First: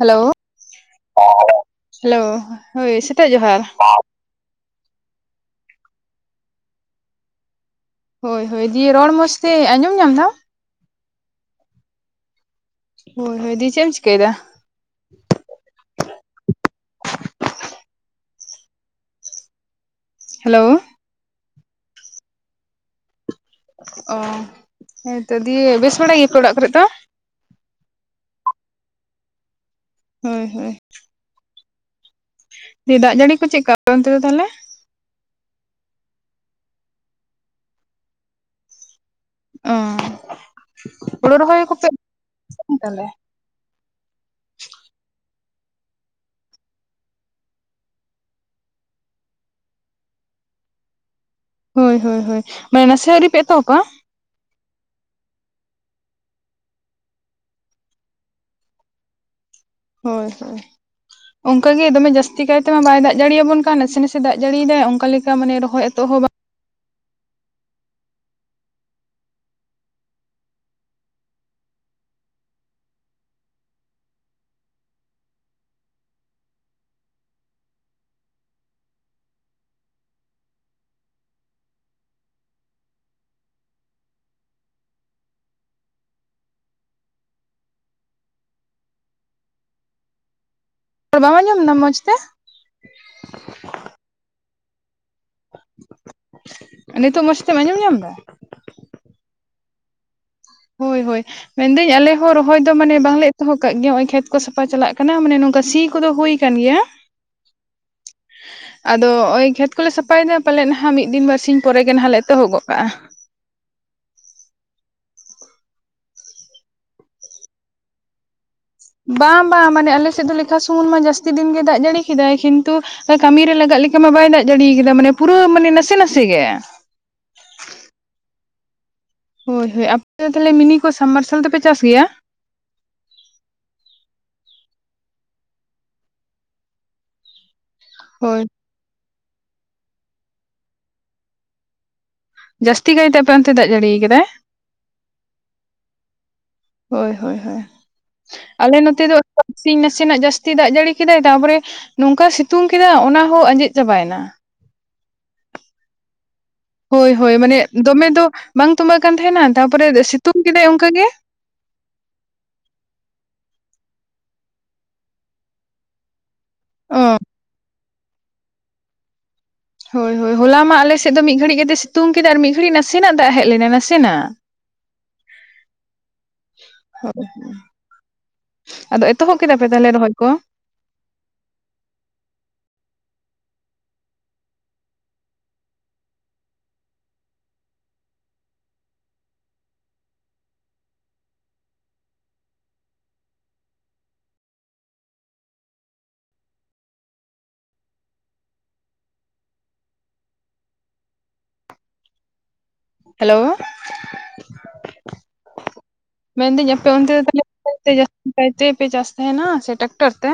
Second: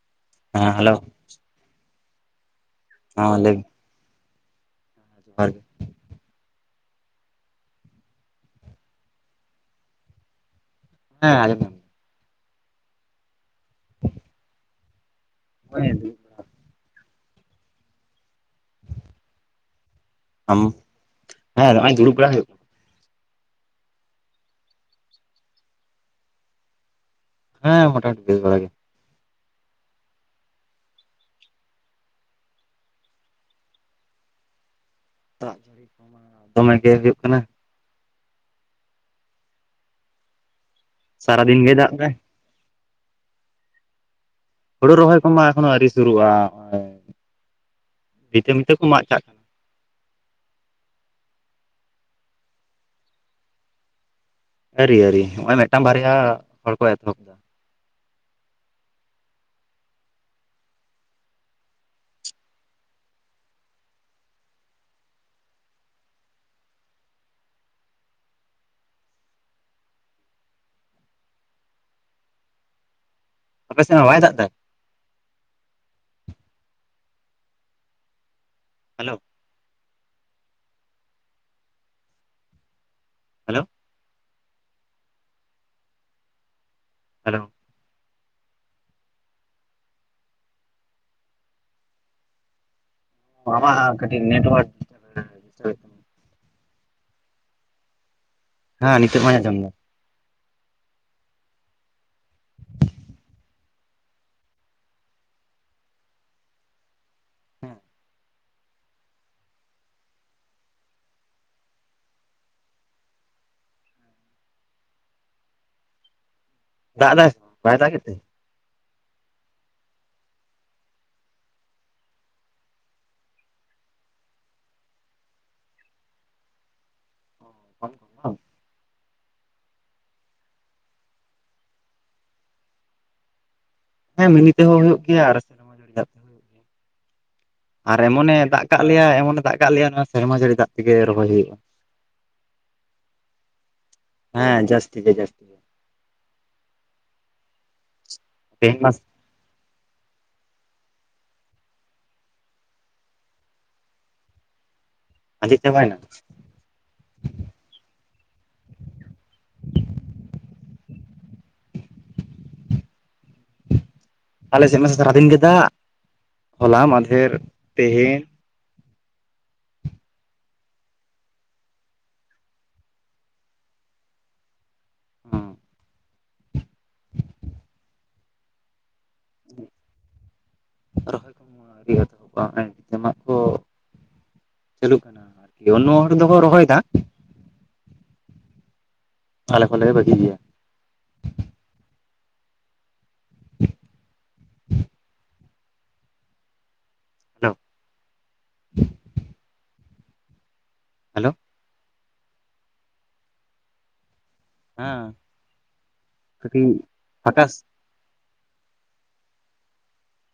Hello ᱦᱮᱸ hello hello ᱦᱳᱭ ᱦᱮᱸ ᱥᱮᱛᱟᱜ ᱞᱟᱹᱭ ᱡᱚᱦᱟᱨ ᱢᱮ ᱡᱚᱦᱟᱨ ᱜᱮ ᱦᱳᱭ ᱦᱳᱭ ᱫᱤᱭᱮ ᱨᱚᱲ ᱢᱚᱡᱽ ᱛᱮ ᱟᱸᱡᱚᱢ ᱧᱟᱢ ᱫᱟᱢ ᱦᱮᱸ ᱟᱸᱡᱟᱢ ᱧᱟᱢ ᱫᱟᱹᱧ ᱦᱳᱭ ᱦᱳᱭ ᱫᱤᱭᱮ ᱪᱮᱫ ᱮᱢ ᱪᱤᱠᱟᱹᱭᱮᱫᱟ ᱦᱚᱸᱜ-ᱚᱭ ᱟᱨ ᱠᱤ ᱟᱢ ᱦᱮᱞᱳ ᱦᱮᱸ ᱱᱚᱜ-ᱚᱭ ᱫᱩᱲᱩᱵ ᱵᱟᱲᱟ ᱦᱩᱭᱩᱜ ᱠᱟᱱᱟ ᱚ ᱦᱮᱸᱛᱚ ᱫᱤᱭᱮ ᱵᱮᱥ ᱵᱟᱲᱟᱭ ᱜᱮᱭᱟᱯᱮ ᱚᱲᱟᱜ ᱠᱚᱨᱮ ᱛᱚ ᱦᱮᱸ ᱢᱚᱴᱟᱢᱩᱴᱤ ᱵᱮᱥ ᱵᱟᱲᱟ ᱜᱮ ᱦᱳᱭ ᱦᱳᱭ ᱫᱤᱭᱮ ᱫᱟᱜ ᱡᱟᱹᱲᱤ ᱠᱚ ᱪᱮᱫᱠᱟ ᱟᱯᱮ ᱚᱱᱛᱮ ᱫᱚ ᱛᱟᱦᱚᱞᱮ ᱫᱟᱜ ᱡᱟᱹᱲᱤ ᱠᱚᱢᱟ ᱫᱚᱢᱮ ᱜᱮ ᱦᱩᱭᱩᱜ ᱠᱟᱱᱟ ᱚᱸ ᱦᱩᱲᱩ ᱥᱟᱨᱟᱫᱤᱱ ᱨᱚᱦᱚᱭ ᱜᱮᱭ ᱠᱚᱯᱮ, ᱫᱟᱜ ᱮᱫᱟᱭ ᱛᱟᱦᱚᱞᱮ ᱦᱳᱲᱩ ᱨᱚᱦᱚᱭ ᱠᱚᱢᱟ ᱮᱠᱷᱚᱱᱳ ᱟᱹᱨᱤ ᱥᱩᱨᱩᱜᱼᱟ ᱱᱚᱜ-ᱚᱭ ᱵᱷᱤᱛᱟᱹ ᱢᱤᱛᱟᱹ ᱠᱚ ᱢᱟᱜ ᱪᱟᱜ ᱠᱟᱱᱟ ᱦᱳᱭ ᱦᱳᱭ ᱦᱳᱭ ᱢᱟᱱᱮ ᱱᱟᱥᱮ ᱦᱚᱸ ᱟᱹᱣᱨᱤ ᱯᱮ ᱮᱛᱚᱦᱚᱵᱟ ᱟᱨᱤ ᱟᱨᱤ ᱱᱚᱜ-ᱚᱭ ᱢᱤᱫᱴᱟᱝ ᱵᱟᱨᱭᱟ ᱦᱚᱲ ᱠᱚ ᱮᱛᱚᱦᱚᱵ ᱫᱟ ᱦᱳᱭ ᱦᱳᱭ [inaudible] ᱚᱱᱠᱟᱜ ᱜᱮ ᱫᱚᱢᱮ ᱡᱟᱹᱥᱛᱤ ᱠᱟᱭᱛᱮᱢᱟ ᱵᱟᱭ ᱫᱟᱜ ᱡᱟᱲᱤᱭᱟ ᱟᱵᱚᱱ ᱠᱟᱱ ᱱᱟᱥᱮ ᱱᱟᱥᱮ ᱫᱟᱜ ᱡᱟᱹᱲᱤᱭᱫᱟᱭ ᱚᱱᱠᱟ ᱞᱮᱠᱟ ᱢᱟᱱᱮ ᱨᱚᱦᱚᱭ ᱮᱛᱚᱦᱚᱵ ᱦᱚᱸ ᱵᱟᱝ ᱟᱯᱮ ᱥᱮᱫ ᱦᱚᱸ ᱵᱟᱭ ᱫᱟᱜ ᱮᱫᱟᱭ ᱦᱮᱞᱳᱣ ᱦᱮᱞᱳᱣ ᱦᱮᱞᱳᱣ ᱟᱨ ᱵᱟᱢ ᱟᱸᱡᱚᱢᱫᱟ ᱢᱚᱡᱽ ᱛᱮ? ᱟᱢᱟᱜ ᱠᱟᱹᱴᱤᱡ ᱱᱮᱴᱣᱟᱨᱠ [inaudible] ᱱᱤᱛᱳᱜ ᱢᱚᱸᱡᱽ ᱛᱮᱢ ᱟᱸᱡᱚᱢ ᱧᱟᱢᱫᱟ? ᱦᱮᱸ ᱱᱤᱛᱚᱜ ᱢᱟᱧ ᱟᱸᱡᱚᱢ ᱮᱫᱟ ᱾ ᱦᱳᱭ ᱦᱳᱭ ᱢᱮᱱᱫᱟᱹᱧ ᱟᱞᱮ ᱦᱚᱸ ᱨᱚᱦᱚᱭ ᱫᱚ ᱢᱟᱱᱮ ᱵᱟᱝᱞᱮ ᱮᱛᱚᱦᱚᱵ ᱠᱟᱫ ᱜᱮᱭᱟ ᱱᱚᱜ ᱚᱭ ᱠᱷᱮᱛ ᱠᱚ ᱥᱟᱯᱷᱟ ᱪᱟᱞᱟᱜ ᱠᱟᱱᱟ ᱢᱟᱱᱮ ᱱᱚᱝᱠᱟ ᱥᱤ ᱠᱚᱫᱚ ᱦᱩᱭ ᱠᱟᱱ ᱜᱮᱭᱟ ᱟᱫᱚ ᱱᱚᱜ-ᱚᱭ ᱠᱷᱮᱛ ᱠᱚᱞᱮ ᱥᱟᱯᱷᱟᱭᱮᱫᱟ ᱯᱟᱞᱮᱫ ᱱᱟᱦᱟᱜ ᱢᱤᱫ ᱫᱤᱱ ᱵᱟᱨᱥᱤ ᱯᱚᱨᱮᱜᱮ ᱱᱟᱦᱟᱜ ᱞᱮ ᱮᱛᱚᱦᱚᱵ ᱜᱚᱜ ᱠᱟᱜᱼᱟ ᱾ ᱫᱟᱜ ᱫᱟᱭ, ᱥᱮ ᱵᱟᱝ, ᱵᱟᱭ ᱫᱟᱜᱮᱜ ᱛᱮ? ᱵᱟᱝ ᱵᱟᱝ ᱢᱟᱱᱮ ᱟᱞᱮᱥᱮᱫ ᱫᱚ ᱞᱮᱠᱷᱟ ᱥᱩᱢᱩᱱ ᱢᱟ ᱡᱟᱹᱥᱛᱤ ᱫᱤᱱ ᱜᱮ ᱫᱟᱜ ᱡᱟᱹᱲᱤ ᱠᱮᱫᱟᱭ ᱠᱤᱱᱛᱩ ᱠᱟᱹᱢᱤ ᱨᱮ ᱞᱟᱜᱟᱜ ᱞᱮᱠᱟ ᱢᱟ ᱵᱟᱭ ᱫᱟᱜ ᱡᱟᱲᱤᱭᱟ ᱠᱟᱫᱟ ᱢᱟᱱᱮ ᱯᱩᱨᱟᱹ ᱢᱟᱱᱮ ᱱᱟᱥᱮ ᱱᱟᱥᱮ ᱜᱮ ᱾ [unintelligible] ᱦᱳᱭ ᱦᱳᱭ ᱟᱯᱮ ᱛᱟᱦᱚᱞᱮ ᱢᱤᱱᱤ ᱠᱚ ᱥᱟᱵ ᱢᱟᱨᱥᱟᱞ ᱫᱚᱯᱮ ᱪᱟᱥ ᱜᱮᱭᱟ? ᱦᱮᱸ ᱢᱤᱱᱤ ᱛᱮᱦᱚᱸ ᱦᱩᱭᱩᱜ ᱜᱮᱭᱟ ᱾ ᱟᱨ ᱮᱢᱚᱱᱮ ᱦᱳᱭ ᱫᱟᱜ ᱠᱟᱜ ᱞᱮᱭᱟ ᱮᱢᱚᱱᱮ ᱫᱟᱜ ᱠᱟᱜ ᱞᱮᱭᱟ ᱱᱚᱣᱟ ᱥᱮᱨᱢᱟ ᱡᱟᱹᱲᱤ ᱫᱟᱜ ᱛᱮᱜᱮ ᱨᱚᱦᱚᱭ ᱦᱩᱭᱩᱜᱼᱟ ᱾ ᱡᱟᱹᱥᱛᱤ ᱠᱟᱭᱛᱮ ᱯᱨᱟᱱᱛᱮ ᱫᱟᱜ ᱡᱟᱹᱲᱤ ᱠᱟᱫᱟᱭ? ᱡᱟᱹᱥᱛᱤ ᱜᱮ ᱡᱟᱹᱥᱛᱤ ᱜᱮ ᱦᱳᱭ ᱦᱳᱭ ᱦᱳᱭ ᱟᱞᱮ ᱛᱮᱦᱮᱧ ᱢᱟ ᱱᱚᱛᱮ ᱫᱚ ᱤᱥ ᱱᱟᱥᱮᱱᱟᱜ ᱡᱟᱹᱥᱛᱤ ᱫᱟᱜ ᱡᱟᱹᱲᱤ ᱠᱮᱫᱟᱭ ᱛᱟᱯᱚᱨᱮ ᱱᱚᱝᱠᱟ ᱥᱤᱛᱩᱝ ᱠᱮᱫᱟ ᱚᱱᱟ ᱦᱚᱸ ᱟᱸᱡᱮᱫ ᱪᱟᱵᱟᱭᱮᱱᱟ ᱾ ᱟᱨ ᱡᱛᱮ ᱵᱟᱭᱱᱟ ᱦᱳᱭ ᱦᱳᱭ ᱢᱟᱱᱮ ᱫᱚᱢᱮ ᱫᱚ ᱵᱟᱝ ᱛᱩᱵᱟᱜ ᱠᱟᱱ ᱛᱟᱦᱮᱱᱟ ᱛᱟᱯᱚᱨᱮ ᱥᱤᱛᱩᱝ ᱠᱮᱫᱟᱭ ᱚᱱᱠᱟᱜ ᱜᱮ ᱾ ᱟᱞᱮ ᱥᱮᱫ ᱢᱟᱥ ᱥᱟᱨᱟ ᱫᱤᱱ ᱜᱮ ᱫᱟᱜ ᱦᱚᱞᱟ ᱚ ᱢᱟᱫᱷᱮᱨ ᱛᱮᱦᱮᱧ ᱦᱳᱭ ᱦᱳᱭ ᱦᱚᱞᱟ ᱢᱟ ᱟᱞᱮᱥᱮᱫ ᱫᱚ ᱢᱤᱫ ᱜᱷᱟᱹᱲᱤᱡ ᱠᱟᱛᱮ ᱥᱤᱛᱩᱝ ᱠᱮᱫᱟ ᱟᱨ ᱢᱤᱫ ᱜᱷᱟᱹᱲᱤᱡ ᱱᱟᱥᱮᱱᱟᱜ ᱫᱟᱜ ᱦᱮᱡ ᱞᱮᱱᱟ ᱱᱟᱥᱮᱱᱟᱜ ᱾ [unintelligible] ᱟᱫᱚ ᱮᱛᱚᱦᱚᱵ ᱠᱮᱫᱟ ᱯᱮ ᱛᱟᱦᱚᱞᱮ ᱨᱚᱦᱚᱭ ᱠᱚ ᱾ [inaudible] ᱪᱟᱹᱞᱩᱜ ᱚᱱᱱᱚ ᱦᱚᱲ ᱫᱚᱠᱚ ᱨᱚᱦᱚᱭᱮᱫᱟ ᱟᱞᱮ ᱠᱷᱚᱱᱞᱮ ᱵᱷᱟᱹᱜᱤ ᱜᱮᱭᱟ ᱾ [unintelligible] ᱦᱮᱞᱳ ᱦᱮᱞᱳ ᱦᱮᱸ ᱠᱟᱹᱴᱤᱡ ᱢᱮᱱᱫᱟᱹᱧ ᱟᱯᱮ ᱚᱱᱛᱮ ᱯᱷᱟᱠᱟᱥ ᱛᱮ ᱯᱛᱮ ᱯᱮ ᱡᱥᱛᱮᱱᱟ ᱥᱮ ᱴᱨᱮᱠᱴᱟᱨ ᱛᱮ?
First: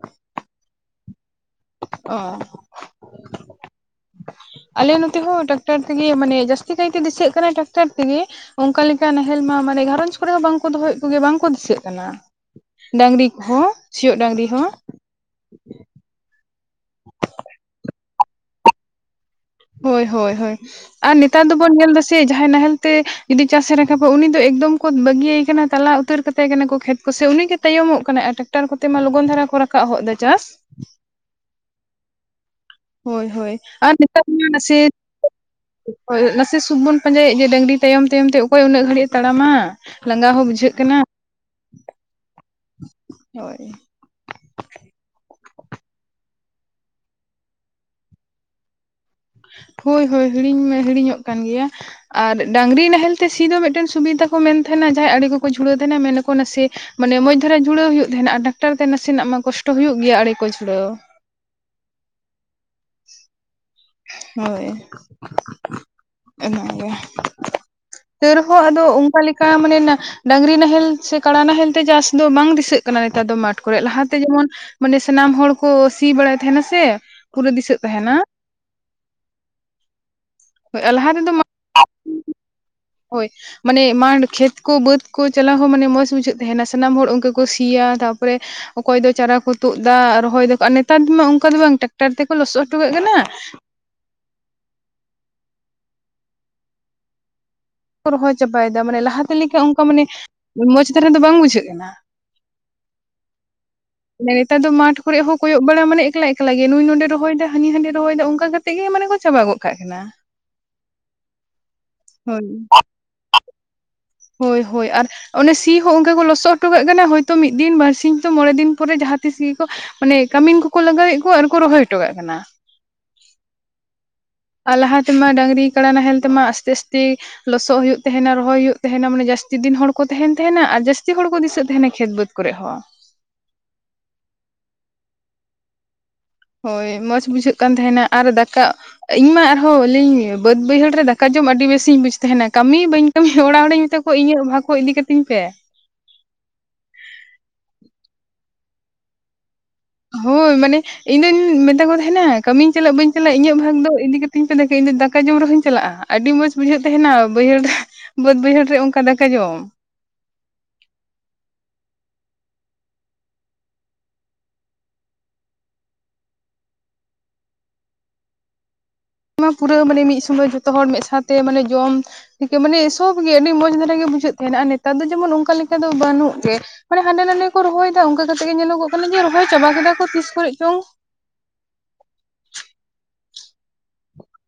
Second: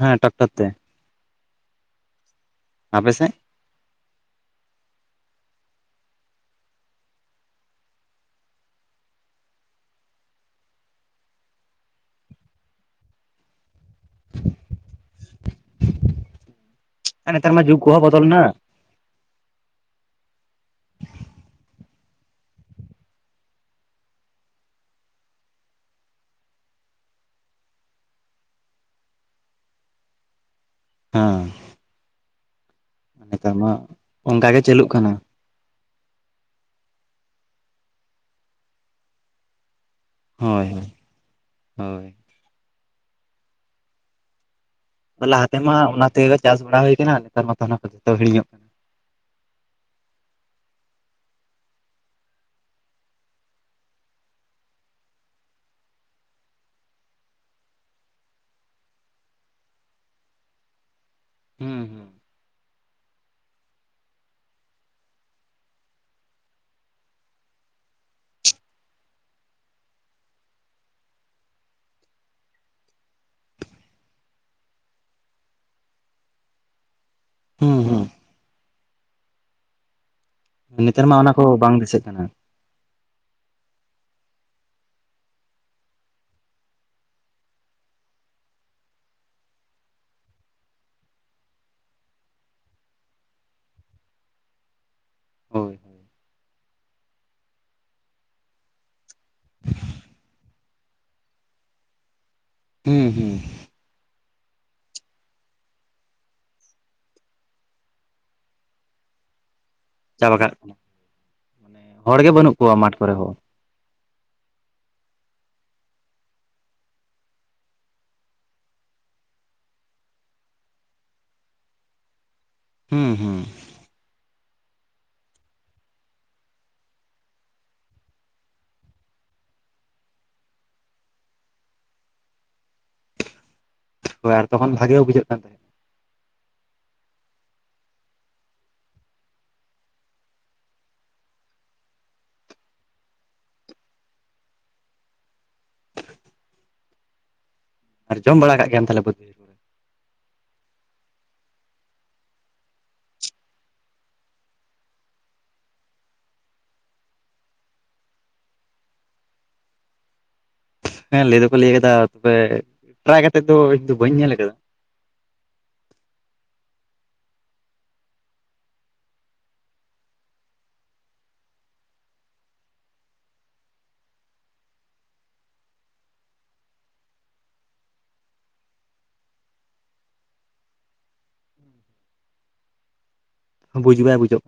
ᱦᱮᱸ ᱴᱟᱠᱴᱚᱨ ᱛᱮ ᱾ ᱚ ᱟᱯᱮ ᱥᱮᱫ? ᱟᱞᱮ ᱱᱚᱛᱮ ᱦᱚᱸ ᱴᱨᱟᱠᱴᱟᱨ ᱛᱮᱜᱮ ᱢᱟᱱᱮ ᱡᱹᱥᱛᱤ ᱠᱟᱭᱛᱮ ᱫᱤᱥᱟᱹᱜ ᱠᱟᱱᱟ ᱴᱨᱟᱠᱴᱟᱨ ᱛᱮᱜᱮ ᱾ ᱚᱱᱠᱟ ᱞᱮᱠᱟ ᱱᱟᱦᱮᱞ ᱢᱟ ᱢᱟᱱᱮ ᱜᱷᱟᱨᱚᱧᱡᱽ ᱠᱚᱨᱮᱦᱚᱸ ᱵᱟᱝᱠᱚ ᱫᱚᱦᱚᱭᱮᱫ ᱠᱚᱜᱮᱭᱟ ᱵᱟᱝᱠᱚ ᱫᱤᱥᱟᱹᱜ ᱠᱟᱱᱟ ᱾ ᱰᱝᱨᱤ ᱠᱚᱦᱚᱸ ᱥᱤᱭᱚᱜ ᱰᱟᱝᱨᱤ ᱦᱚᱸ ᱮᱛᱟᱨ ᱢᱟ ᱡᱩᱜ ᱠᱚᱦᱚ ᱵᱚᱫᱚᱞ ᱱᱟ ᱾ ᱦᱳᱭ ᱦᱳᱭ ᱦᱳᱭ ᱟᱨ ᱱᱮᱛᱟᱨ ᱫᱚᱵᱚᱱ ᱧᱮᱞ ᱫᱟ ᱥᱮ ᱡᱟᱦᱟᱸᱭ ᱱᱟᱦᱮᱞ ᱛᱮ ᱡᱩᱫᱤ ᱪᱟᱥ ᱮ ᱨᱟᱠᱟᱵᱟ ᱩᱱᱤ ᱫᱚ ᱮᱠᱫᱚᱢ ᱠᱚ ᱵᱟᱹᱜᱤᱭ ᱟᱭ ᱠᱟᱱᱟ ᱛᱟᱞᱟ ᱩᱛᱟᱹᱨ ᱠᱟᱛᱟᱭ ᱠᱟᱱᱟ ᱠᱷᱮᱛ ᱥᱮ ᱩᱱᱤᱜ ᱜᱮ ᱛᱟᱭᱚᱢᱚᱜ ᱠᱟᱱᱟ ᱴᱨᱟᱠᱴᱟᱨ ᱠᱚᱛᱮ ᱢᱟ ᱞᱚᱜᱚᱱ ᱫᱷᱟᱨᱟ ᱠᱚ ᱨᱟᱠᱟᱵ ᱦᱚ ᱮᱫᱟ ᱪᱟᱥ ᱾ ᱦᱮᱸ ᱦᱳᱭ ᱱᱮᱛᱟᱨ ᱦᱳᱭ ᱢᱟ ᱟᱨ ᱱᱤᱛᱟᱨ ᱢᱟ ᱚᱱᱠᱟ ᱜᱮ ᱱᱟᱥᱮ ᱪᱟᱹᱞᱩᱜ ᱠᱟᱱᱟ ᱦᱭ ᱱᱟᱥᱮ ᱥᱩᱠ ᱵᱚᱱ ᱯᱟᱸᱡᱟᱭᱮᱫ ᱡᱮ ᱰᱟᱝᱨᱤ ᱛᱟᱭᱚᱢ ᱛᱟᱭᱚᱢᱛᱮ ᱚᱠᱚᱭ ᱩᱱᱟᱹᱜ ᱜᱷᱟᱹᱲᱤᱡ ᱮ ᱛᱟᱲᱟᱢᱟ? ᱞᱟᱸᱜᱟ ᱦᱚᱸ ᱦᱳᱭ ᱵᱩᱡᱷᱟᱹᱜ ᱦᱳᱭ ᱠᱟᱱᱟ ᱦᱳᱭ᱾ ᱦᱳᱭ ᱞᱟᱦᱟᱛᱮᱢᱟ ᱚᱱᱟ ᱛᱮ ᱪᱟᱥ ᱵᱟᱲᱟ ᱦᱩᱭ ᱟᱠᱟᱱᱟ ᱱᱮᱛᱟᱨ ᱢᱟᱛᱚ ᱚᱱᱟ ᱠᱚ ᱡᱚᱛᱚ ᱦᱤᱲᱤᱧᱚᱜ ᱠᱟᱱᱟ ᱾ ᱦᱳᱭ ᱦᱳᱭ ᱦᱤᱲᱤᱧ ᱢᱮ ᱦᱤᱲᱤᱧᱚᱜ ᱠᱟᱱ ᱜᱮᱭᱟ ᱾ ᱟᱨ ᱰᱟᱝᱨᱤ ᱱᱟᱦᱮᱞ ᱛᱮ ᱥᱤ ᱫᱚ ᱢᱤᱫᱴᱮᱱ ᱥᱩᱵᱤᱫᱟ ᱠᱚ ᱢᱮᱱ ᱛᱟᱦᱮᱱᱟ ᱡᱟᱦᱟᱸᱭ ᱟᱲᱮ ᱠᱚᱠᱚ ᱡᱷᱩᱲᱟᱹᱣ ᱛᱟᱦᱮᱱᱟ ᱢᱮᱱᱟᱠᱚ ᱱᱟᱥᱮ ᱢᱟᱱᱮ ᱢᱚᱸᱡᱽ ᱫᱷᱟᱨᱮ ᱡᱩᱲᱟᱹ ᱦᱩᱭᱩᱜᱜ ᱛᱟᱦᱮᱸᱱᱟ ᱰᱟᱠᱛᱟᱨ ᱛᱮ ᱱᱟᱥᱮᱱᱟᱜ ᱢᱟ ᱠᱚᱥᱴ ᱦᱩᱭᱩᱜᱳ ᱜᱮᱭᱟ ᱟᱨᱮ ᱠᱚ ᱡᱩᱲᱟᱹᱣ ᱾ ᱦᱩᱸ ᱦᱩᱸ [inaudible] ᱦᱳᱭ ᱤᱱᱟᱹᱜᱮ ᱰᱟᱹᱨᱦᱚᱸ ᱟᱫᱚ ᱚᱱᱠᱟ ᱞᱮᱠᱟ ᱢᱟᱱᱮ ᱰᱟᱝᱨᱤ ᱱᱟᱦᱮᱞ ᱥᱮ ᱠᱟᱲᱟ ᱱᱟᱦᱮᱞ ᱛᱮ ᱪᱟᱥ ᱫᱚ ᱵᱟᱝ ᱫᱤᱥᱟᱹᱜ ᱠᱟᱱᱟ ᱱᱮᱛᱟᱨ ᱫᱚ ᱢᱟᱴᱷ ᱠᱚᱨᱮᱜ ᱞᱟᱦᱟᱛᱮ ᱡᱮᱢᱚᱱ ᱢᱟᱱᱮ ᱥᱟᱱᱟᱢ ᱦᱚᱲ ᱠᱚ ᱥᱤ ᱵᱟᱲᱟᱭ ᱛᱟᱦᱮᱱᱟ ᱥᱮ ᱯᱩᱨᱟᱹ ᱦᱩᱸ ᱫᱤᱥᱟᱹᱜ ᱦᱩᱸ ᱛᱟᱦᱮᱸᱱᱟ ᱱᱮᱛᱟᱨ ᱞᱟᱦᱟ ᱢᱟ ᱛᱮᱫᱚ ᱚᱱᱟ ᱠᱚ ᱵᱟᱝ ᱫᱤᱥᱟᱹᱜ ᱠᱟᱱᱟ ᱦᱳᱭ ᱢᱟᱱᱮ ᱢᱟᱴᱷ ᱠᱷᱮᱛ ᱠᱚ ᱵᱟᱹᱫᱽ ᱠᱚ ᱪᱟᱞᱟᱣ ᱦᱚᱸ ᱢᱟᱱᱮ ᱢᱚᱸᱡᱽ ᱵᱩᱡᱷᱟᱹᱜ ᱛᱟᱦᱮᱱᱟ ᱥᱟᱱᱟᱢ ᱦᱚᱲ ᱚᱱᱠᱟ ᱠᱚ ᱥᱤᱭᱟ ᱛᱟᱯᱚᱨᱮ ᱚᱠᱚᱭ ᱫᱚ ᱪᱟᱨᱟ ᱠᱚ ᱛᱩᱫ ᱫᱟ ᱨᱚᱦᱚᱭ ᱫᱟᱠᱚ ᱟᱨ ᱱᱮᱛᱟᱨ ᱫᱚ ᱢᱟ ᱚᱱᱠᱟ ᱫᱚ ᱵᱟᱝ ᱴᱨᱟᱠᱴᱟᱨ ᱛᱮᱠᱚ ᱞᱚᱥᱚᱫ ᱦᱚᱴᱚ ᱠᱟᱜ ᱠᱟᱱᱟ ᱦᱳᱭ ᱦᱳᱭ ᱨᱚᱦᱚᱭ ᱪᱟᱵᱟᱭ ᱫᱟ ᱢᱟᱱᱮ ᱞᱟᱦᱟᱛᱮ ᱞᱮᱠᱟ ᱚᱱᱠᱟ ᱢᱟᱱᱮ ᱢᱚᱸᱡᱽ ᱛᱟᱨᱟ ᱫᱚ ᱵᱟᱝ ᱵᱩᱡᱷᱟᱹᱜ ᱠᱟᱱᱟ᱾ ᱦᱩᱸ ᱦᱩᱸ ᱱᱮᱛᱟᱨ ᱫᱚ ᱢᱟᱴᱷ ᱠᱚᱨᱮ ᱦᱚᱸ ᱠᱚᱭᱚᱜ ᱵᱟᱲᱟ ᱢᱟᱱᱮ ᱮᱠᱞᱟ ᱮᱠᱞᱟ ᱜᱮ ᱱᱩᱭ ᱱᱚᱰᱮ ᱨᱚᱦᱚᱭᱮᱫᱟ ᱦᱟᱹᱱᱤ ᱦᱟᱸᱰᱮ ᱨᱚᱦᱚᱭ ᱫᱟ ᱚᱱᱠᱟ ᱠᱟᱛᱮ ᱜᱮ ᱢᱟᱱᱮ ᱠᱚ ᱪᱟᱵᱟ ᱜᱚᱫ ᱠᱟᱜ ᱠᱟᱱᱟ᱾ ᱪᱟᱵᱟ ᱠᱟᱜ ᱠᱟᱱᱟ ᱢᱟᱱᱮ ᱦᱚᱲᱜ ᱜᱮ ᱦᱳᱭ ᱵᱟᱹᱱᱩᱜ ᱠᱚᱣᱟ ᱢᱟᱴᱷ ᱠᱚᱨᱮ ᱦᱚᱸ᱾ ᱦᱳᱭ ᱦᱳᱭ ᱟᱨ ᱚᱱᱮ ᱥᱤ ᱦᱚᱸ ᱚᱱᱠᱟ ᱠᱚ ᱞᱚᱥᱚᱫ ᱦᱚᱴᱚ ᱠᱟᱜ ᱠᱟᱱᱟ ᱦᱚᱭᱛᱳ ᱢᱤᱫ ᱫᱤᱱ ᱵᱟᱨ ᱥᱤᱧ ᱛᱚ ᱢᱚᱬᱮ ᱫᱤᱱ ᱯᱚᱨᱮ ᱡᱟᱦᱟᱸ ᱛᱤᱥ ᱜᱮᱠᱚ ᱢᱟᱱᱮ ᱠᱟᱹᱢᱤᱱ ᱠᱚᱠᱚ ᱞᱟᱜᱟᱣᱮᱫ ᱠᱚᱣᱟ ᱟᱨᱠᱚ ᱨᱚᱦᱚᱭ ᱦᱚᱴᱚ ᱠᱟᱜ ᱠᱟᱱᱟ᱾ ᱦᱩᱸ ᱦᱩᱸ ᱟᱨ ᱞᱟᱦᱟ ᱛᱮᱢᱟ ᱰᱟᱝᱨᱤ ᱠᱟᱲᱟ ᱱᱟᱦᱮᱞ ᱛᱮ ᱟᱥᱛᱮ ᱟᱥᱛᱮ ᱞᱚᱥᱚᱜ ᱦᱩᱭᱩᱜ ᱛᱟᱦᱮᱸᱱᱟ ᱨᱚᱦᱚᱭ ᱦᱩᱭᱩᱜ ᱛᱟᱦᱮᱸᱱᱟ ᱢᱟᱱᱮ ᱡᱟᱹᱥᱛᱤ ᱫᱤᱱ ᱦᱚᱲ ᱠᱚ ᱛᱟᱦᱮᱸᱱ ᱛᱟᱦᱮᱸᱱᱟ ᱟᱨ ᱡᱟᱹᱥᱛᱤ ᱦᱚᱲ ᱠᱚ ᱫᱤᱥᱟᱹᱜ ᱛᱟᱦᱮᱱᱟ ᱠᱷᱮᱛ ᱵᱟᱹᱫᱽ ᱠᱚᱨᱮᱜ ᱦᱚᱸ᱾ ᱦᱳᱭ ᱟᱨ ᱛᱚᱠᱷ ᱵᱷᱟᱜᱮ ᱦᱚᱸ ᱵᱩᱡᱷᱟᱹᱜ ᱠᱟᱱ ᱛᱟᱦᱮᱸᱫ᱾ ᱦᱳᱭ ᱢᱚᱸᱡᱽ ᱵᱩᱡᱷᱟᱹᱜ ᱠᱟᱱ ᱛᱟᱦᱮᱸᱱᱟ, ᱟᱨ ᱫᱟᱠᱟᱜ ᱤᱧ ᱢᱟ ᱟᱨᱦᱚᱸ ᱟᱹᱞᱤᱧ ᱵᱟᱹᱫᱽ ᱵᱟᱹᱭᱦᱟᱹᱲ ᱨᱮ ᱫᱟᱠᱟ ᱡᱚᱢ ᱟᱹᱰᱤ ᱵᱮᱥ ᱤᱧ ᱵᱩᱡᱽ ᱛᱟᱦᱮᱸᱱᱟ ᱠᱟᱹᱢᱤ ᱵᱟᱹᱧ ᱠᱟᱹ [unintelligible] ᱚᱲᱟᱜ ᱦᱚᱲ ᱤᱧ ᱢᱮᱛᱟ ᱠᱚᱣᱟ ᱤᱧᱟᱹᱜ ᱵᱷᱟᱜᱽ ᱦᱚᱸ ᱤᱫᱤ ᱠᱟᱹᱛᱤᱧ ᱯᱮ᱾ ᱟᱨ ᱡᱚᱢ ᱵᱟᱲᱟ ᱠᱟᱜ ᱜᱮᱭᱟᱢ ᱛᱟᱦᱞᱮ ᱵᱟᱹᱫ ᱦᱳᱭ ᱢᱟᱱᱮ, ᱤᱧ ᱫᱚᱧ ᱢᱮᱛᱟ ᱠᱚ ᱛᱟᱦᱮᱸᱱᱟ ᱠᱟᱹᱢᱤᱧ ᱪᱟᱞᱟᱜ ᱵᱟᱹᱧ ᱪᱟᱞᱟᱜ ᱤᱧᱟᱹᱜ ᱵᱷᱟᱜᱽ ᱫᱚ ᱤᱫᱤ ᱠᱟᱛᱤᱧ ᱯᱮ ᱤᱧ ᱫᱚ ᱫᱟᱠᱟ ᱡᱚᱢ ᱨᱮᱦᱚᱧ ᱪᱟᱞᱟᱜᱼᱟ ᱦᱟᱸᱜ᱾ ᱟᱹᱰᱤ ᱢᱚᱸᱡᱽ ᱵᱩᱡᱷᱟᱹᱜ ᱛᱟᱦᱮᱸᱱᱟ ᱵᱟᱹᱭᱦᱟᱹᱲ ᱵᱟᱹᱫ ᱵᱟᱹᱭᱦᱟᱹᱲ ᱨᱮ ᱚᱱᱠᱟ ᱫᱟᱠᱟ ᱡᱚᱢ᱾ ᱦᱮᱸ ᱞᱟᱹᱭ ᱫᱚᱠᱚ ᱞᱟᱹᱭ ᱠᱟᱫᱟ ᱛᱚᱵᱮ ᱴᱨᱟᱭ ᱠᱟᱛᱮᱜ ᱫᱚ ᱤᱧ ᱫᱚ ᱵᱟᱹᱧ ᱧᱮᱞ ᱠᱟᱫᱟ᱾ ᱯᱩᱨᱟᱹ ᱢᱟᱱᱮ ᱢᱤᱫ ᱥᱚᱢᱚᱭ ᱡᱚᱛᱚ ᱦᱚᱲ ᱢᱟᱶᱛᱮ ᱢᱟᱱᱮ ᱡᱚᱢ, ᱛᱷᱮᱠᱮ [unintelligible] ᱢᱟᱱᱮ ᱥᱚᱵ ᱜᱮ ᱟᱹᱰᱤ ᱢᱚᱸᱡᱽ ᱫᱷᱟᱨᱟᱜ ᱜᱮ ᱵᱩᱡᱷᱟᱹᱜ ᱛᱟᱦᱮᱸᱱᱟ ᱟᱨ ᱱᱮᱛᱟᱨ ᱫᱚ ᱡᱮᱢᱚᱱ ᱚᱱᱠᱟ ᱞᱮᱠᱟ ᱫᱚ ᱵᱟᱹᱱᱩᱜ ᱜᱮ, ᱢᱟᱱᱮ ᱦᱟᱸᱰᱮ ᱱᱟᱰᱮ ᱠᱚ ᱨᱚᱦᱚᱭ ᱫᱟ ᱚᱱᱠᱟ ᱠᱟᱛᱮᱜ ᱜᱮ ᱧᱮᱞᱚᱜᱚᱜ ᱠᱟᱱᱟ ᱡᱮ ᱨᱚᱦᱚᱭ ᱪᱟᱵᱟ ᱠᱮᱫᱟ ᱠᱚ ᱛᱤᱥ ᱠᱚᱨᱮᱜ ᱪᱚᱝ᱾ ᱵᱩᱡᱽ ᱵᱟᱭ ᱵᱩᱡᱚᱜ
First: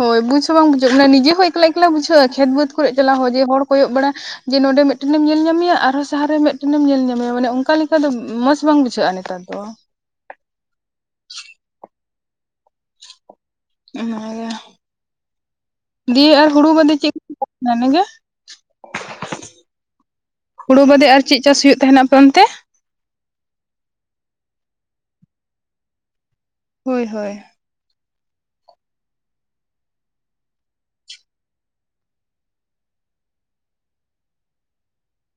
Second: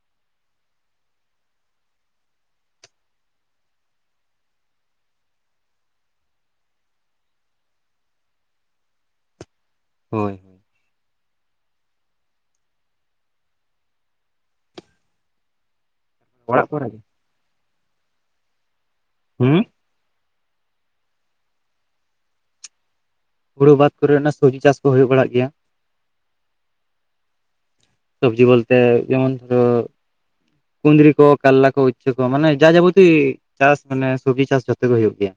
ᱦᱳᱭ ᱵᱩᱡ ᱦᱚᱸ ᱵᱟᱝ ᱵᱩᱡᱷᱟᱹᱜ ᱠᱟᱱᱟ ᱱᱤᱡᱮ ᱦᱳᱭ ᱮᱠᱞᱟ ᱮᱠᱞᱟ ᱵᱩᱡᱷᱟᱹᱜᱼᱟ ᱠᱷᱮᱛ ᱵᱟᱹᱫᱽ ᱠᱚᱨᱮᱜ ᱪᱟᱞᱟᱣ ᱦᱚᱸ ᱡᱮ ᱦᱚᱲ ᱠᱚᱭᱚᱜ ᱵᱟᱲᱟ ᱡᱮ ᱱᱚᱰᱮ ᱢᱮᱫᱴᱮᱱᱮᱢ ᱧᱮᱞ ᱧᱟᱢᱮᱭᱟ ᱟᱨᱦᱚᱸ ᱥᱟᱦᱟᱨ ᱨᱮ ᱢᱮᱫᱴᱮᱱᱮᱢ ᱧᱮᱞ ᱧᱟᱢᱮᱭᱟ, ᱢᱟᱱᱮ ᱚᱱᱠᱟ ᱞᱮᱠᱟ ᱫᱚ ᱢᱚᱸᱡᱽ ᱵᱟᱝ ᱵᱩᱡᱷᱟᱹᱜᱼᱟ᱾ [unintelligible] ᱦᱳᱭ ᱦᱳᱭ [unintelligible] ᱫᱤᱭᱮ ᱟᱨ ᱚᱲᱟᱜ ᱦᱩᱲᱩ ᱠᱚᱨᱮ ᱵᱟᱫᱮ ᱜᱮ ᱪᱮᱫ [unintelligible] ᱦᱩᱸ ᱦᱳᱲᱩ ᱵᱟᱫᱮ ᱟᱨ ᱪᱮᱫ ᱪᱟᱥ ᱦᱩᱭᱩᱜ ᱛᱟᱦᱮᱸᱱᱟ ᱟᱯᱮ ᱚᱱᱛᱮ? ᱦᱩᱲᱩ ᱵᱟᱫ ᱠᱚᱨᱮ ᱚᱱᱟ ᱥᱚᱵᱡᱤ ᱪᱟᱥ ᱠᱚ ᱦᱳᱭᱳᱜ ᱵᱟᱲᱟᱜ ᱜᱮᱭᱟ᱾ ᱦᱳᱭ ᱦᱳᱭ ᱥᱚᱵᱽᱡᱤ ᱵᱚᱞᱛᱮ ᱡᱮᱢᱚᱱ ᱫᱷᱚᱨᱚ, ᱠᱩᱸᱫᱽᱨᱤ ᱠᱚ ᱠᱟᱞᱞᱟ ᱠᱚ ᱩᱪᱪᱷᱟᱹ ᱠᱚ ᱢᱟᱱᱮ ᱡᱟ ᱡᱟᱵᱚᱛᱤ ᱪᱟᱥ ᱢᱟᱱᱮ ᱥᱚᱵᱡᱤ ᱪᱟᱥ ᱡᱚᱛᱚ ᱜᱮ ᱦᱳᱭᱳᱜ ᱜᱮᱭᱟ᱾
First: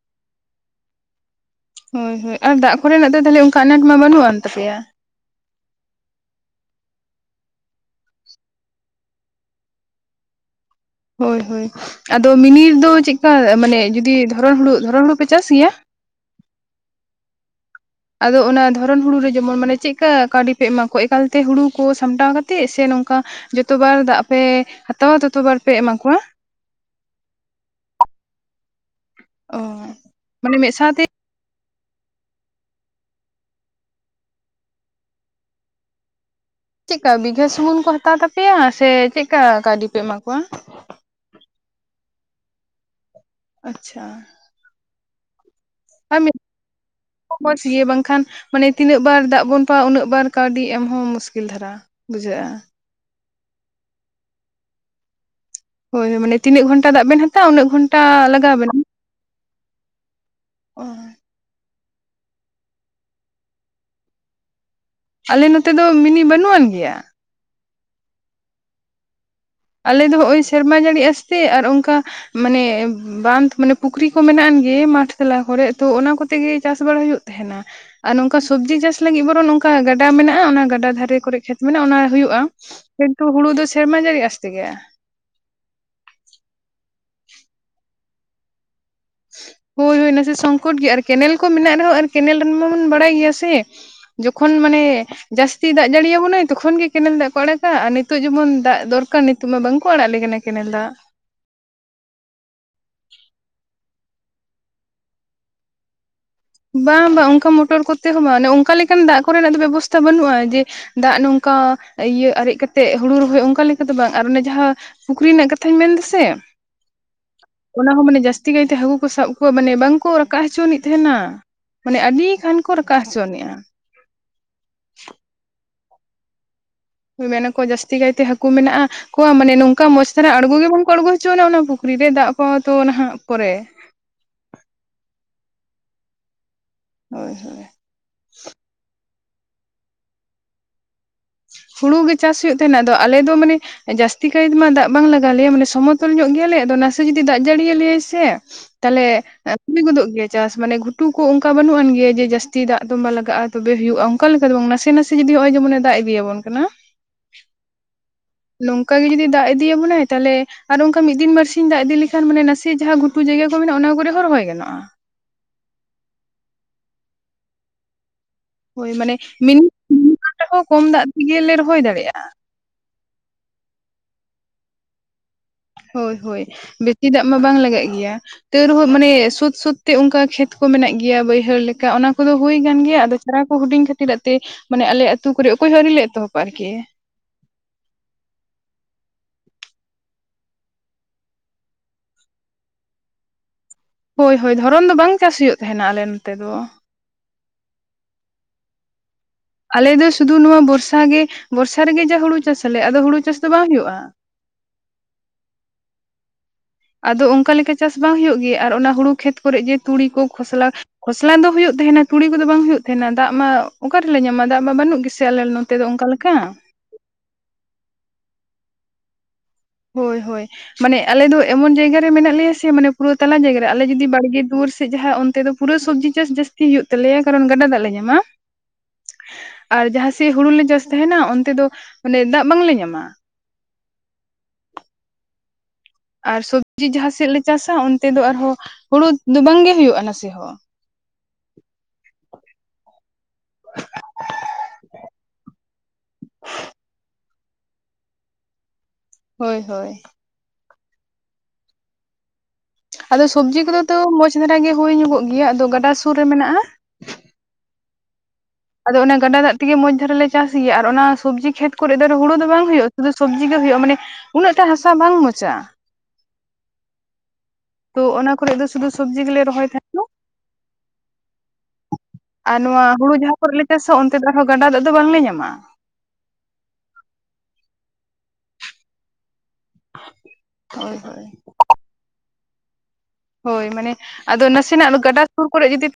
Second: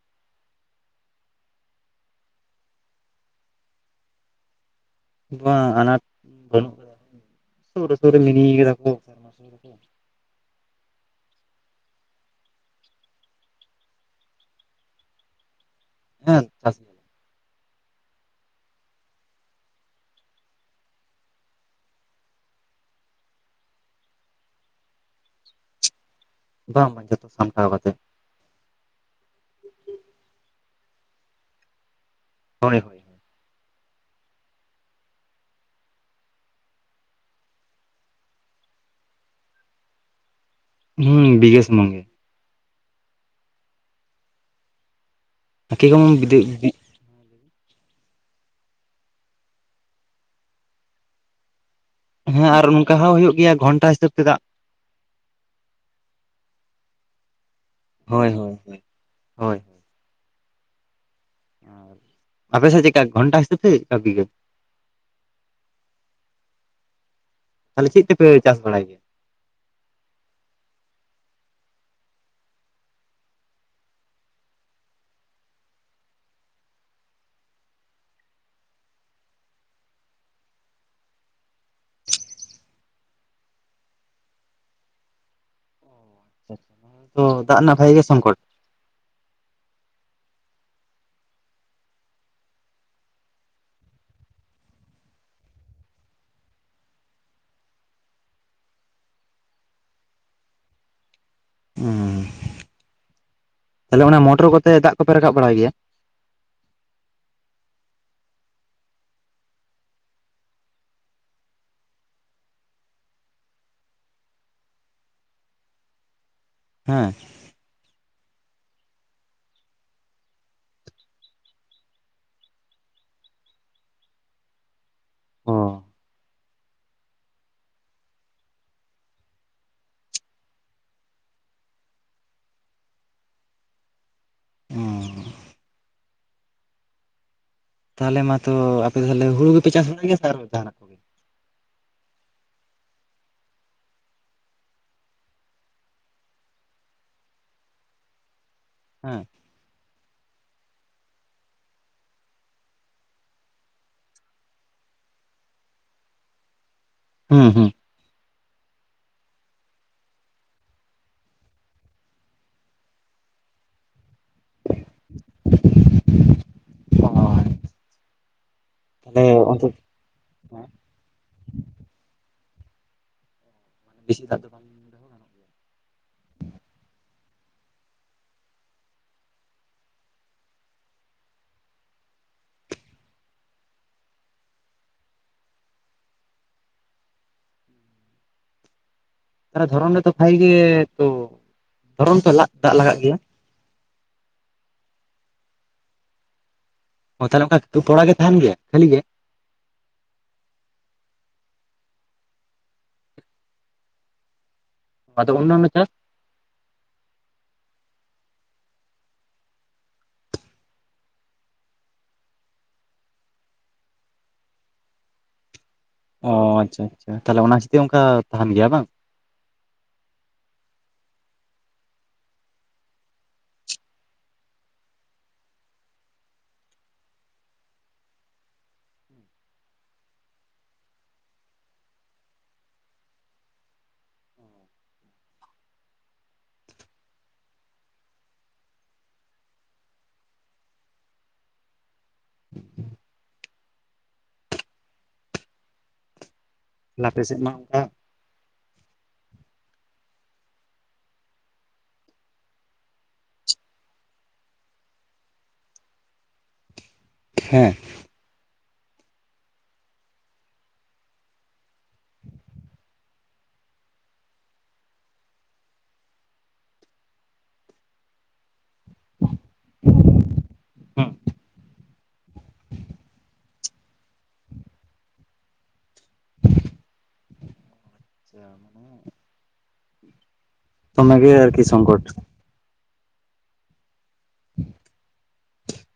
ᱦᱳᱭ ᱦᱳᱭ ᱟᱨ ᱫᱟᱜ ᱠᱚᱨᱮᱱᱟᱜ ᱫᱚ ᱛᱟᱦᱚᱞᱮ ᱚᱱᱠᱟ ᱟᱱᱟᱴ ᱢᱟ ᱵᱟᱹᱱᱩᱜ ᱟᱱ ᱛᱟᱯᱮᱭᱟ᱾ ᱵᱟᱝ ᱟᱱᱟᱴ ᱵᱟᱹᱱᱩᱜ ᱥᱩᱨ ᱨᱮ ᱥᱩᱨ ᱨᱮ ᱢᱤᱱᱤᱭ ᱠᱟᱫᱟ ᱠᱚ᱾ [inaudible] ᱦᱚᱭ ᱦᱚᱭ ᱟᱫᱚ ᱢᱤᱱᱤᱫ ᱨᱮᱫᱚ ᱪᱮᱫᱠᱟ ᱢᱟᱱᱮ ᱡᱩᱫᱤ ᱫᱷᱚᱨᱚ ᱦᱩᱲᱩ ᱫᱷᱚᱨᱚ ᱦᱩᱲᱩ ᱯᱮ ᱪᱟᱥ ᱜᱮᱭᱟ? ᱦᱮᱸ ᱪᱟᱥ᱾ ᱜᱮᱭᱟᱞᱮ ᱟᱫᱚ ᱚᱱᱟ ᱫᱷᱚᱨᱚᱢ ᱦᱩᱲᱩ ᱨᱮ ᱡᱮᱢᱚᱱ ᱢᱟᱱᱮ ᱪᱮᱫᱠᱟ ᱠᱟᱹᱣᱰᱤ ᱯᱮ ᱮᱢᱟ ᱠᱚᱣᱟ ᱮᱠᱟᱞᱛᱮ ᱦᱩᱲᱩ ᱠᱚ ᱥᱟᱢᱴᱟᱣ ᱠᱟᱛᱮᱜ ᱥᱮ ᱱᱚᱝᱠᱟ ᱡᱚᱛᱚ ᱵᱟᱨ ᱫᱟᱜ ᱯᱮ ᱦᱟᱛᱟᱣᱟ ᱛᱚᱛᱚ ᱵᱟᱨ ᱯᱮ ᱮᱢᱟᱠᱚᱣᱟ? ᱵᱟᱝ ᱵᱟᱝ ᱡᱚᱛᱚ ᱥᱟᱢᱴᱟᱣ ᱠᱟᱛᱮ᱾ ᱚᱦᱚ ᱢᱟᱱᱮ ᱢᱤᱫ ᱥᱟᱶᱛᱮ᱾ ᱦᱚᱭ ᱪᱮᱫᱠᱟ ᱵᱤᱜᱷᱟᱹ ᱥᱩᱢᱩᱝ ᱠᱚ ᱦᱟᱛᱟᱣ ᱛᱟᱯᱮᱭᱟ ᱥᱮ ᱪᱮᱫᱠᱟ ᱠᱟᱹᱣᱰᱤ ᱯᱮ ᱮᱢᱟ ᱠᱚᱣᱟ? ᱦᱩᱸ ᱵᱤᱜᱮᱥ ᱥᱩᱢᱩᱝ ᱜᱮ᱾ ᱟᱪᱪᱷᱟ ᱟᱨ ᱢᱤᱫ [unintelligible] ᱢᱚᱡᱽ ᱜᱮ ᱵᱟᱝᱠᱷᱟᱱ ᱢᱟᱱᱮ ᱛᱤᱱᱟᱹᱜ ᱵᱟᱨ ᱫᱟᱜ ᱵᱚᱱ ᱦᱟᱛᱟᱣᱟ ᱩᱱᱟᱹᱜ ᱵᱟᱨ ᱠᱟᱣᱰᱤ ᱮᱢᱦᱚᱸ ᱢᱩᱥᱠᱤᱞ ᱫᱷᱟᱨᱟ ᱦᱟ ᱦᱮᱸ ᱟᱨ ᱚᱱᱠᱟ ᱦᱚᱸ ᱦᱩᱭᱩᱜ ᱜᱮᱭᱟ ᱜᱷᱚᱱᱴᱟ ᱦᱤᱥᱟᱹᱵ ᱛᱮ ᱮᱫᱟᱜ ᱦᱚᱭ ᱦᱚᱭ ᱢᱟᱱᱮ ᱛᱤᱱᱟᱹᱜ ᱜᱷᱚᱱᱟ ᱫᱟᱜ ᱵᱮᱱ ᱦᱟᱛᱟᱣᱟ ᱩᱱᱟᱹᱜ ᱜᱷᱚᱱ ᱦᱚᱭ ᱦᱚᱭ ᱦᱚᱭ ᱦᱮᱜᱼᱮᱸ ᱟᱯᱮ ᱥᱮᱪ ᱪᱮᱠᱟ ᱜᱚᱱᱴᱟ ᱦᱤᱥᱟᱹᱵ ᱛᱮ ᱠᱟᱵᱤᱜᱟᱹ ᱟᱞᱮ ᱱᱚᱛᱮ ᱫᱚ ᱢᱤᱱᱤ ᱵᱟᱹᱱᱩᱜ ᱟᱱ ᱜᱮᱭᱟ ᱛᱟᱞᱮ ᱪᱮᱫ ᱛᱮᱯᱮ ᱪᱟᱥ ᱵᱟᱲᱟᱭ ᱟᱞᱮ ᱫᱚ ᱦᱚᱜᱼᱚᱭ ᱥᱮᱨᱢᱟ ᱡᱟᱹᱲᱤ ᱟᱥᱛᱮ ᱟᱨ ᱚᱱᱠᱟ ᱢᱟᱱᱮ ᱵᱟᱸᱫᱷ ᱢᱟᱱᱮ ᱯᱩᱠᱷᱨᱤ ᱠᱚ ᱢᱮᱱᱟᱜ ᱟᱱᱜᱮ ᱢᱟᱴᱷ ᱛᱟᱞᱟ ᱠᱚᱨᱮ ᱛᱚ ᱚᱱᱟ ᱠᱚᱛᱮᱜᱮ ᱪᱟᱥ ᱵᱟᱲᱟ ᱦᱩᱭᱩᱜ ᱛᱟᱦᱮᱱᱟ ᱟᱨ ᱱᱚᱝᱠᱟ ᱥᱚᱵᱽᱡᱤ ᱪᱟᱥ ᱞᱟᱹᱜᱤᱫ ᱵᱚᱨᱚᱱ ᱱᱚᱝᱠᱟ ᱜᱟᱰᱟ ᱢᱮᱱᱟᱜᱼᱟ ᱚᱱᱟ ᱜᱟᱰᱟ ᱫᱷᱟᱨᱮ ᱠᱚᱨᱮ ᱠᱷᱮᱛ ᱢᱮᱱᱟᱜᱼᱟ ᱚᱱᱟ ᱦᱩᱭᱩᱜᱼᱟ ᱠᱤᱱᱴᱩ ᱦᱩᱲᱩ ᱫᱚ ᱥᱮᱨᱢᱟ ᱡᱟᱹᱲᱤ ᱟᱥ ᱛᱮᱜᱮᱼᱟ ᱦᱚᱸ ᱫᱟᱜ ᱨᱮᱱᱟᱜ ᱵᱷᱟᱜᱮ ᱜᱮ ᱥᱚᱝᱠᱚᱴ ᱦᱚᱭ ᱦᱚᱭ ᱱᱟᱥᱮ ᱥᱚᱝᱠᱚᱴ ᱜᱮ ᱟᱨ ᱠᱮᱱᱮᱞ ᱠᱚ ᱢᱮᱱᱟᱜ ᱨᱮᱦᱚᱸ ᱟᱨ ᱠᱮᱱᱮᱞ ᱨᱮᱱ ᱢᱟᱵᱚᱱ ᱵᱟᱲᱟᱭ ᱜᱮᱭᱟ ᱥᱮ ᱡᱚᱠᱷᱚᱱ ᱢᱟᱱᱮ ᱡᱟᱹᱥᱛᱤ ᱫᱟᱜ ᱡᱟᱹᱲᱤ ᱭᱟᱵᱚᱱᱟᱭ ᱛᱚᱠᱷᱚᱱ ᱜᱮ ᱠᱮᱱᱟᱞ ᱫᱟᱜ ᱠᱚ ᱟᱲᱟᱜᱟ ᱟᱨ ᱱᱤᱛᱚᱜ ᱡᱮᱢᱚᱱ ᱫᱟᱜ ᱫᱚᱨᱠᱟᱨ ᱱᱤᱛᱚᱜ ᱢᱟ ᱵᱟᱝᱠᱚ ᱟᱲᱟᱜ ᱞᱮ ᱠᱟᱱᱟ ᱠᱮᱱᱟᱞ ᱫᱟᱜ ᱛᱟᱦᱞᱮ ᱚᱱᱟ ᱢᱚᱴᱚᱨ ᱠᱚᱛᱮ ᱫᱟᱜ ᱠᱚᱯᱮ ᱨᱟᱠᱟᱵ ᱵᱟᱲᱟᱭ ᱜᱮᱭᱟ ᱵᱟᱝ ᱵᱟᱝ ᱚᱝᱠᱟ ᱢᱚᱴᱚᱨ ᱠᱚᱛᱮ ᱦᱚᱸ ᱵᱟᱝ ᱚᱱᱮ ᱚᱫᱠᱟ ᱞᱮᱠᱟᱱ ᱫᱟᱜ ᱠᱚᱨᱮᱱᱟᱜ ᱫᱚ ᱵᱮᱵᱚᱥᱛᱷᱟ ᱵᱟᱹᱱᱩᱜᱼᱟ ᱡᱮ ᱫᱟᱜ ᱱᱚᱝᱠᱟ ᱤᱭᱟᱹ ᱟᱨᱮᱡ ᱠᱟᱛᱮᱜ ᱦᱩᱲᱩ ᱨᱚᱦᱚᱭ ᱚᱱᱠᱟ ᱞᱮᱠᱟ ᱫᱚ ᱵᱟᱝ ᱟᱨ ᱚᱱᱮ ᱡᱟᱦᱟᱸ ᱯᱩᱠᱷᱨᱤ ᱨᱮᱱᱟᱜ ᱠᱟᱛᱷᱟᱹᱧ ᱢᱮᱱ ᱮᱫᱟ ᱥᱮ ᱦᱮᱸ ᱚᱱᱟ ᱦᱚᱸ ᱢᱟᱱᱮ ᱡᱟᱹᱥᱛᱤ ᱠᱟᱭᱛᱮ ᱦᱟᱹᱠᱩ ᱠᱚ ᱥᱟᱵ ᱠᱚᱣᱟ ᱢᱟᱱᱮ ᱵᱟᱝᱠᱚ ᱨᱟᱠᱟᱵ ᱦᱚᱪᱚ ᱟᱹᱱᱤᱡ ᱛᱟᱦᱮᱱᱟ ᱢᱟᱱᱮ ᱟᱹᱰᱤ ᱜᱟᱱ ᱠᱚ ᱨᱟᱠᱟᱵ ᱦᱚᱪᱚᱱᱮᱜᱼᱟ ᱚ ᱢᱮᱱᱟᱠᱚ ᱡᱟᱹᱥᱛᱤ ᱠᱟᱭᱛᱮ ᱦᱟᱹᱠᱩ ᱢᱮᱱᱟᱜᱼᱟ ᱟᱠᱚᱣᱟᱜ ᱢᱟᱱᱮ ᱱᱚᱝᱠᱟ ᱢᱚᱸᱪᱷ ᱫᱷᱟᱨᱟ ᱟᱬᱜᱚ ᱜᱮ ᱵᱟᱝ ᱠᱚ ᱟᱬᱜᱚ ᱦᱚᱪᱚᱣᱟᱱᱟ ᱚᱱᱟ ᱯᱩᱠᱷᱨᱤ ᱨᱮ ᱫᱟᱜ ᱠᱚᱦᱚᱸ ᱛᱚ ᱱᱟᱦᱟᱜ ᱯᱚᱨᱮ ᱚ ᱦᱳᱭ ᱦᱳᱭ ᱛᱟᱦᱞᱮ ᱢᱟᱛᱚ ᱟᱯᱮ ᱛᱟᱦᱞᱮ ᱦᱩᱲᱩ ᱜᱮᱯᱮ ᱪᱟᱥ ᱵᱟᱲᱟᱭ ᱜᱮᱭᱟ ᱥᱮ ᱟᱨ ᱚᱠᱟ ᱦᱩᱲᱩ ᱜᱮ ᱪᱟᱥ ᱦᱩᱭᱩᱜ ᱛᱟᱦᱮᱱᱟ ᱟᱫᱚ ᱟᱞᱮᱫᱚ ᱢᱟᱱᱮ ᱡᱟᱹᱥᱛᱤ ᱠᱟᱭᱛᱮ ᱢᱟ ᱫᱟᱜ ᱵᱟᱝ ᱞᱟᱜᱟ ᱞᱮᱭᱟ ᱢᱟᱱᱮ ᱥᱚᱢᱚᱛᱚᱞ ᱧᱚᱜ ᱜᱮᱭᱟᱞᱮ ᱟᱫᱚ ᱱᱟᱥᱮ ᱡᱩᱫᱤ ᱫᱟᱜ ᱡᱟᱹᱲᱤ ᱟᱞᱮᱭᱟᱭ ᱥᱮ ᱛᱟᱦᱞᱮ ᱦᱮᱸ ᱦᱩᱭ ᱜᱚᱫᱚᱜ ᱜᱮᱭᱟ ᱪᱟᱥ ᱢᱟᱱᱮ ᱜᱷᱩᱴᱩ ᱠᱚ ᱚᱝᱠᱟ ᱵᱟᱹᱱᱩᱜ ᱟᱱ ᱜᱮᱭᱟ ᱡᱮ ᱡᱟᱹᱥᱛᱤ ᱫᱟᱜ ᱫᱚᱢᱵᱟ ᱞᱟᱜᱟᱜᱼᱟ ᱛᱚᱵᱮ ᱦᱩᱭᱩᱜᱼᱟ ᱚᱠᱟ ᱞᱮᱠᱟ ᱫᱚ ᱵᱟᱝᱟ ᱱᱟᱥᱮ ᱱᱟᱥᱮ ᱡᱩᱫᱤ ᱱᱚᱼᱚᱭ ᱡᱮᱢᱚᱱᱮ ᱫᱟᱜ ᱤᱫᱤᱭᱟᱵᱚᱱ ᱠᱟᱱᱟ ᱦᱩᱸ ᱦᱩᱸ ᱦᱩᱸ ᱱᱚᱝᱠᱟ ᱜᱮ ᱡᱩᱫᱤ ᱫᱟᱜ ᱤᱫᱤᱭᱟᱵᱚᱱᱟᱭ ᱛᱟᱦᱞᱮ ᱟᱨ ᱚᱝᱠᱟ ᱢᱤᱫ ᱫᱤᱱ ᱵᱟᱹᱨᱥᱤᱧ ᱫᱟᱜ ᱤᱫᱤ ᱞᱮᱠᱷᱟᱱ ᱢᱟᱱᱮ ᱱᱟᱥᱮ ᱡᱟᱦᱟᱸ ᱜᱷᱩᱴ ᱛᱩᱡ ᱡᱟᱭᱜᱟ ᱠᱚ ᱢᱮᱱᱟᱜᱼᱟ ᱚᱱᱟ ᱠᱚᱨᱮ ᱦᱚᱸ ᱨᱚᱦᱚᱭ ᱜᱟᱱᱚᱜᱼᱟ ᱦᱳᱭ ᱦᱚᱭ ᱢᱟᱱᱮ ᱛᱟᱦᱚᱞᱮ ᱢᱤᱱᱤ ᱚᱱᱛᱮ ᱵᱟᱝ ᱨᱮᱦᱚᱸ ᱠᱚᱢ ᱫᱟᱜ ᱛᱮᱜᱮᱞᱮ ᱨᱚᱦᱚᱭ ᱫᱟᱲᱮᱭᱟᱜᱼᱟ ᱵᱮᱥᱤ ᱫᱟᱜ ᱫᱚ ᱵᱟᱝ ᱨᱮᱦᱚᱸ ᱜᱟᱱᱚᱜ ᱜᱮᱭᱟ᱾ ᱦᱳᱭ ᱦᱳᱭ ᱵᱮᱥᱤ ᱫᱟᱜ ᱢᱟ ᱵᱟᱝ ᱞᱟᱜᱟᱜ ᱜᱮᱭᱟ ᱛᱟᱣ ᱨᱮᱦᱚᱸ ᱢᱟᱱᱮ ᱥᱩᱫ ᱥᱩᱫᱛᱮ ᱚᱱᱠᱟ ᱠᱷᱮᱛ ᱠᱚ ᱢᱮᱱᱟᱜ ᱜᱮᱭᱟ ᱵᱟᱹᱭᱦᱟᱹᱲ ᱞᱮᱠᱟ ᱚᱱᱟ ᱠᱚᱫᱚ ᱦᱩᱭ ᱠᱟᱱ ᱜᱮᱭᱟ ᱟᱫᱚ ᱫᱟᱨᱟ ᱠᱚ ᱦᱩᱰᱤᱧ ᱠᱷᱟᱹᱛᱤᱨᱟᱜ ᱛᱮ ᱢᱟᱱᱮ ᱟᱞᱮ ᱟᱹᱛᱩ ᱠᱚᱨᱮ ᱚᱠᱚᱭ ᱦᱚᱸ ᱟᱹᱣᱨᱤ ᱞᱮ ᱮᱛᱚᱦᱚᱵᱟ ᱟᱨ ᱠᱤ ᱛᱟᱞᱦᱮ ᱫᱷᱚᱨᱟᱱ ᱨᱮᱛᱚ ᱵᱷᱟᱜᱤ ᱜᱮ ᱛᱚ ᱫᱷᱚᱨᱚᱢ ᱫᱟᱜ ᱫᱟᱜ ᱞᱟᱜᱟᱜ ᱜᱮᱭᱟ ᱦᱳᱭ ᱦᱳᱭ ᱫᱷᱚᱨᱚᱱ ᱫᱚ ᱵᱟᱝ ᱪᱟᱥ ᱦᱩᱭᱩᱜ ᱛᱟᱦᱮᱱᱟ ᱟᱞᱮ ᱚᱛᱮ ᱫᱚ ᱚ ᱛᱟᱦᱚᱞᱮ ᱚᱱᱠᱟ ᱠᱚ ᱯᱚᱲᱟ ᱜᱮ ᱛᱟᱦᱮᱱ ᱜᱮᱭᱟ ᱠᱷᱟᱹᱞᱤ ᱜᱮ ᱟᱞᱮ ᱫᱚ ᱥᱩᱫᱷᱩ ᱱᱚᱣᱟ ᱵᱚᱨᱥᱟ ᱜᱮ ᱵᱚᱨᱥᱟ ᱨᱮᱜᱮ ᱡᱟ ᱦᱩᱲᱩ ᱪᱟᱥ ᱟᱞᱮ ᱟᱫᱚ ᱦᱩᱲᱩ ᱪᱟᱥ ᱫᱚ ᱵᱟᱝ ᱦᱩᱭᱩᱜᱼᱟ ᱟᱫᱚ ᱚᱱᱚ ᱩᱱᱟ ᱪᱟᱥ ᱟᱫᱚ ᱚᱱᱠᱟ ᱞᱮᱠᱟ ᱪᱟᱥ ᱵᱟᱝ ᱦᱳᱭᱳᱜ ᱜᱮ ᱟᱨ ᱚᱱᱟ ᱦᱩᱲᱩ ᱠᱷᱮᱛ ᱠᱚᱨᱮᱜ ᱡᱮ ᱛᱩᱲᱤ ᱠᱚ ᱠᱷᱚᱥᱞᱟ ᱠᱷᱚᱥᱞᱟ ᱫᱚ ᱦᱩᱭᱩᱜ ᱛᱟᱦᱮᱱᱟ ᱛᱩᱲᱤ ᱠᱚᱫᱚ ᱵᱟᱝ ᱦᱩᱭᱩᱜ ᱛᱟᱦᱮᱱᱟ ᱫᱟᱜ ᱢᱟ ᱚᱠᱟ ᱨᱮᱞᱮ ᱧᱟᱢᱟ? ᱫᱟᱜ ᱢᱟ ᱵᱟᱹᱱᱩᱜ ᱜᱮ ᱥᱮ ᱟᱞᱮ ᱱᱚᱛᱮ ᱫᱚ ᱚᱱᱠᱟ ᱚᱻ ᱞᱮᱠᱟ ᱟᱪᱪᱷᱟ ᱟᱪᱪᱷᱟ ᱛᱟᱞᱦᱮ ᱚᱱᱟ [unintelligible] ᱚᱱᱠᱟ ᱛᱟᱦᱮᱱ ᱜᱮᱭᱟ ᱵᱟᱝ? ᱦᱳᱭ ᱦᱳᱭ ᱢᱟᱱᱮ ᱟᱞᱮ ᱫᱚ ᱮᱢᱚᱱ ᱡᱟᱭᱜᱟ ᱨᱮ ᱢᱮᱱᱟᱜ ᱞᱮᱭᱟ ᱥᱮ ᱢᱟᱱᱮ ᱯᱩᱨᱟᱹ ᱛᱟᱞᱟ ᱡᱟᱭᱜᱟ ᱨᱮ ᱟᱞᱮ ᱡᱩᱫᱤ ᱵᱟᱲᱜᱮ ᱫᱩᱣᱟᱹᱨ ᱥᱮᱫ ᱡᱟᱦᱟᱸ ᱚᱱᱛᱮ ᱫᱚ ᱯᱩᱨᱟᱹ ᱥᱚᱵᱽᱡᱤ ᱪᱟᱥ ᱡᱟᱥᱛᱤ ᱦᱩᱭᱩᱜᱳ ᱛᱟᱞᱮᱭᱟ ᱠᱟᱨᱚᱱ ᱜᱟᱰᱟ ᱫᱟᱜ ᱞᱮ ᱧᱟᱢᱟ [inaudible] ᱟᱨ ᱡᱟᱦᱟᱸᱥᱮᱜ ᱦᱩᱲᱩ ᱞᱮ ᱪᱟᱥ ᱛᱟᱦᱮᱱᱟ ᱚᱱᱛᱮ ᱫᱚ ᱢᱟᱱᱮ ᱫᱟᱜ ᱵᱟᱝᱞᱮ ᱧᱟᱢᱟ ᱟᱨ ᱥᱚᱵᱽᱡᱤ ᱡᱟᱦᱟᱸ ᱥᱮᱫ ᱞᱮ ᱪᱟᱥᱟ ᱚᱱᱛᱮ ᱫᱚ ᱟᱨᱦᱚᱸ ᱦᱩᱲᱩ ᱫᱚ ᱵᱟᱝᱜᱮ ᱦᱳᱭᱳᱜᱼᱟ ᱱᱟᱥᱮ ᱦᱚᱸ ᱟᱯᱮ ᱥᱮᱫ ᱢᱟ ᱚᱱᱠᱟ ᱦᱳᱭ ᱦᱳᱭ ᱟᱫᱚ ᱥᱚᱵᱡᱤ ᱠᱚᱫᱚ ᱢᱚᱸᱡᱽ ᱫᱷᱟᱨᱟ ᱜᱮ ᱦᱩᱭ ᱧᱚᱜᱚᱜ ᱜᱮᱭᱟ ᱟᱫᱚ ᱜᱟᱰᱟ ᱥᱩᱨ ᱨᱮ ᱢᱮᱱᱟᱜᱼᱟ ᱦᱮᱸ ᱟᱫᱚ ᱚᱱᱟ ᱜᱟᱰᱟ ᱫᱟᱜ ᱛᱮᱜᱮ ᱢᱚᱸᱡᱽ ᱫᱷᱟᱨᱮ ᱞᱮ ᱪᱟᱥ ᱜᱮᱭᱟ ᱟᱨ ᱚᱱᱟ ᱥᱚᱵᱡᱤ ᱠᱷᱮᱛ ᱠᱚᱨᱮ ᱫᱚ ᱦᱩᱲᱩ ᱫᱚ ᱵᱟᱝ ᱦᱩᱭᱩᱜᱼᱟ, ᱥᱩᱫᱩ ᱥᱚᱵᱡᱤ ᱜᱮ ᱦᱩᱭᱩᱜᱼᱟ ᱢᱟᱱᱮ ᱩᱱᱟᱹᱜ ᱴᱟ ᱦᱟᱥᱟ ᱵᱟᱝ ᱢᱚᱡᱟ ᱛᱚ ᱚᱱᱟ ᱠᱚᱨᱮ ᱫᱚ ᱥᱩᱫᱷᱩ ᱥᱚᱵᱡᱤ ᱜᱮᱞᱮ ᱨᱚᱦᱚᱭ ᱛᱟᱦᱮᱸ ᱫᱚ ᱦᱩᱸ ᱟᱻ ᱱᱚᱣᱟ ᱦᱩᱲᱩ ᱡᱟᱦᱟᱸ ᱠᱚᱨᱮᱞᱮ ᱪᱟᱥᱟ ᱚᱱᱛᱮ ᱫᱚ ᱟᱨᱦᱚᱸ ᱜᱟᱰᱟ ᱫᱟᱜ ᱫᱚ ᱵᱟᱝᱞᱮ ᱧᱟᱢᱟ [unintelligible] ᱦᱳᱭ ᱚᱱᱟ ᱦᱳᱭ ᱜᱮ ᱟᱨᱠᱤ ᱥᱚᱝᱠᱚᱴ ᱦᱳᱭ ᱢᱟᱱᱮ ᱟᱫᱚ ᱱᱟᱥᱮᱱᱟᱜ ᱜᱟᱰᱟ ᱥᱩᱨ ᱠᱚᱨᱮ ᱡᱩᱫᱤ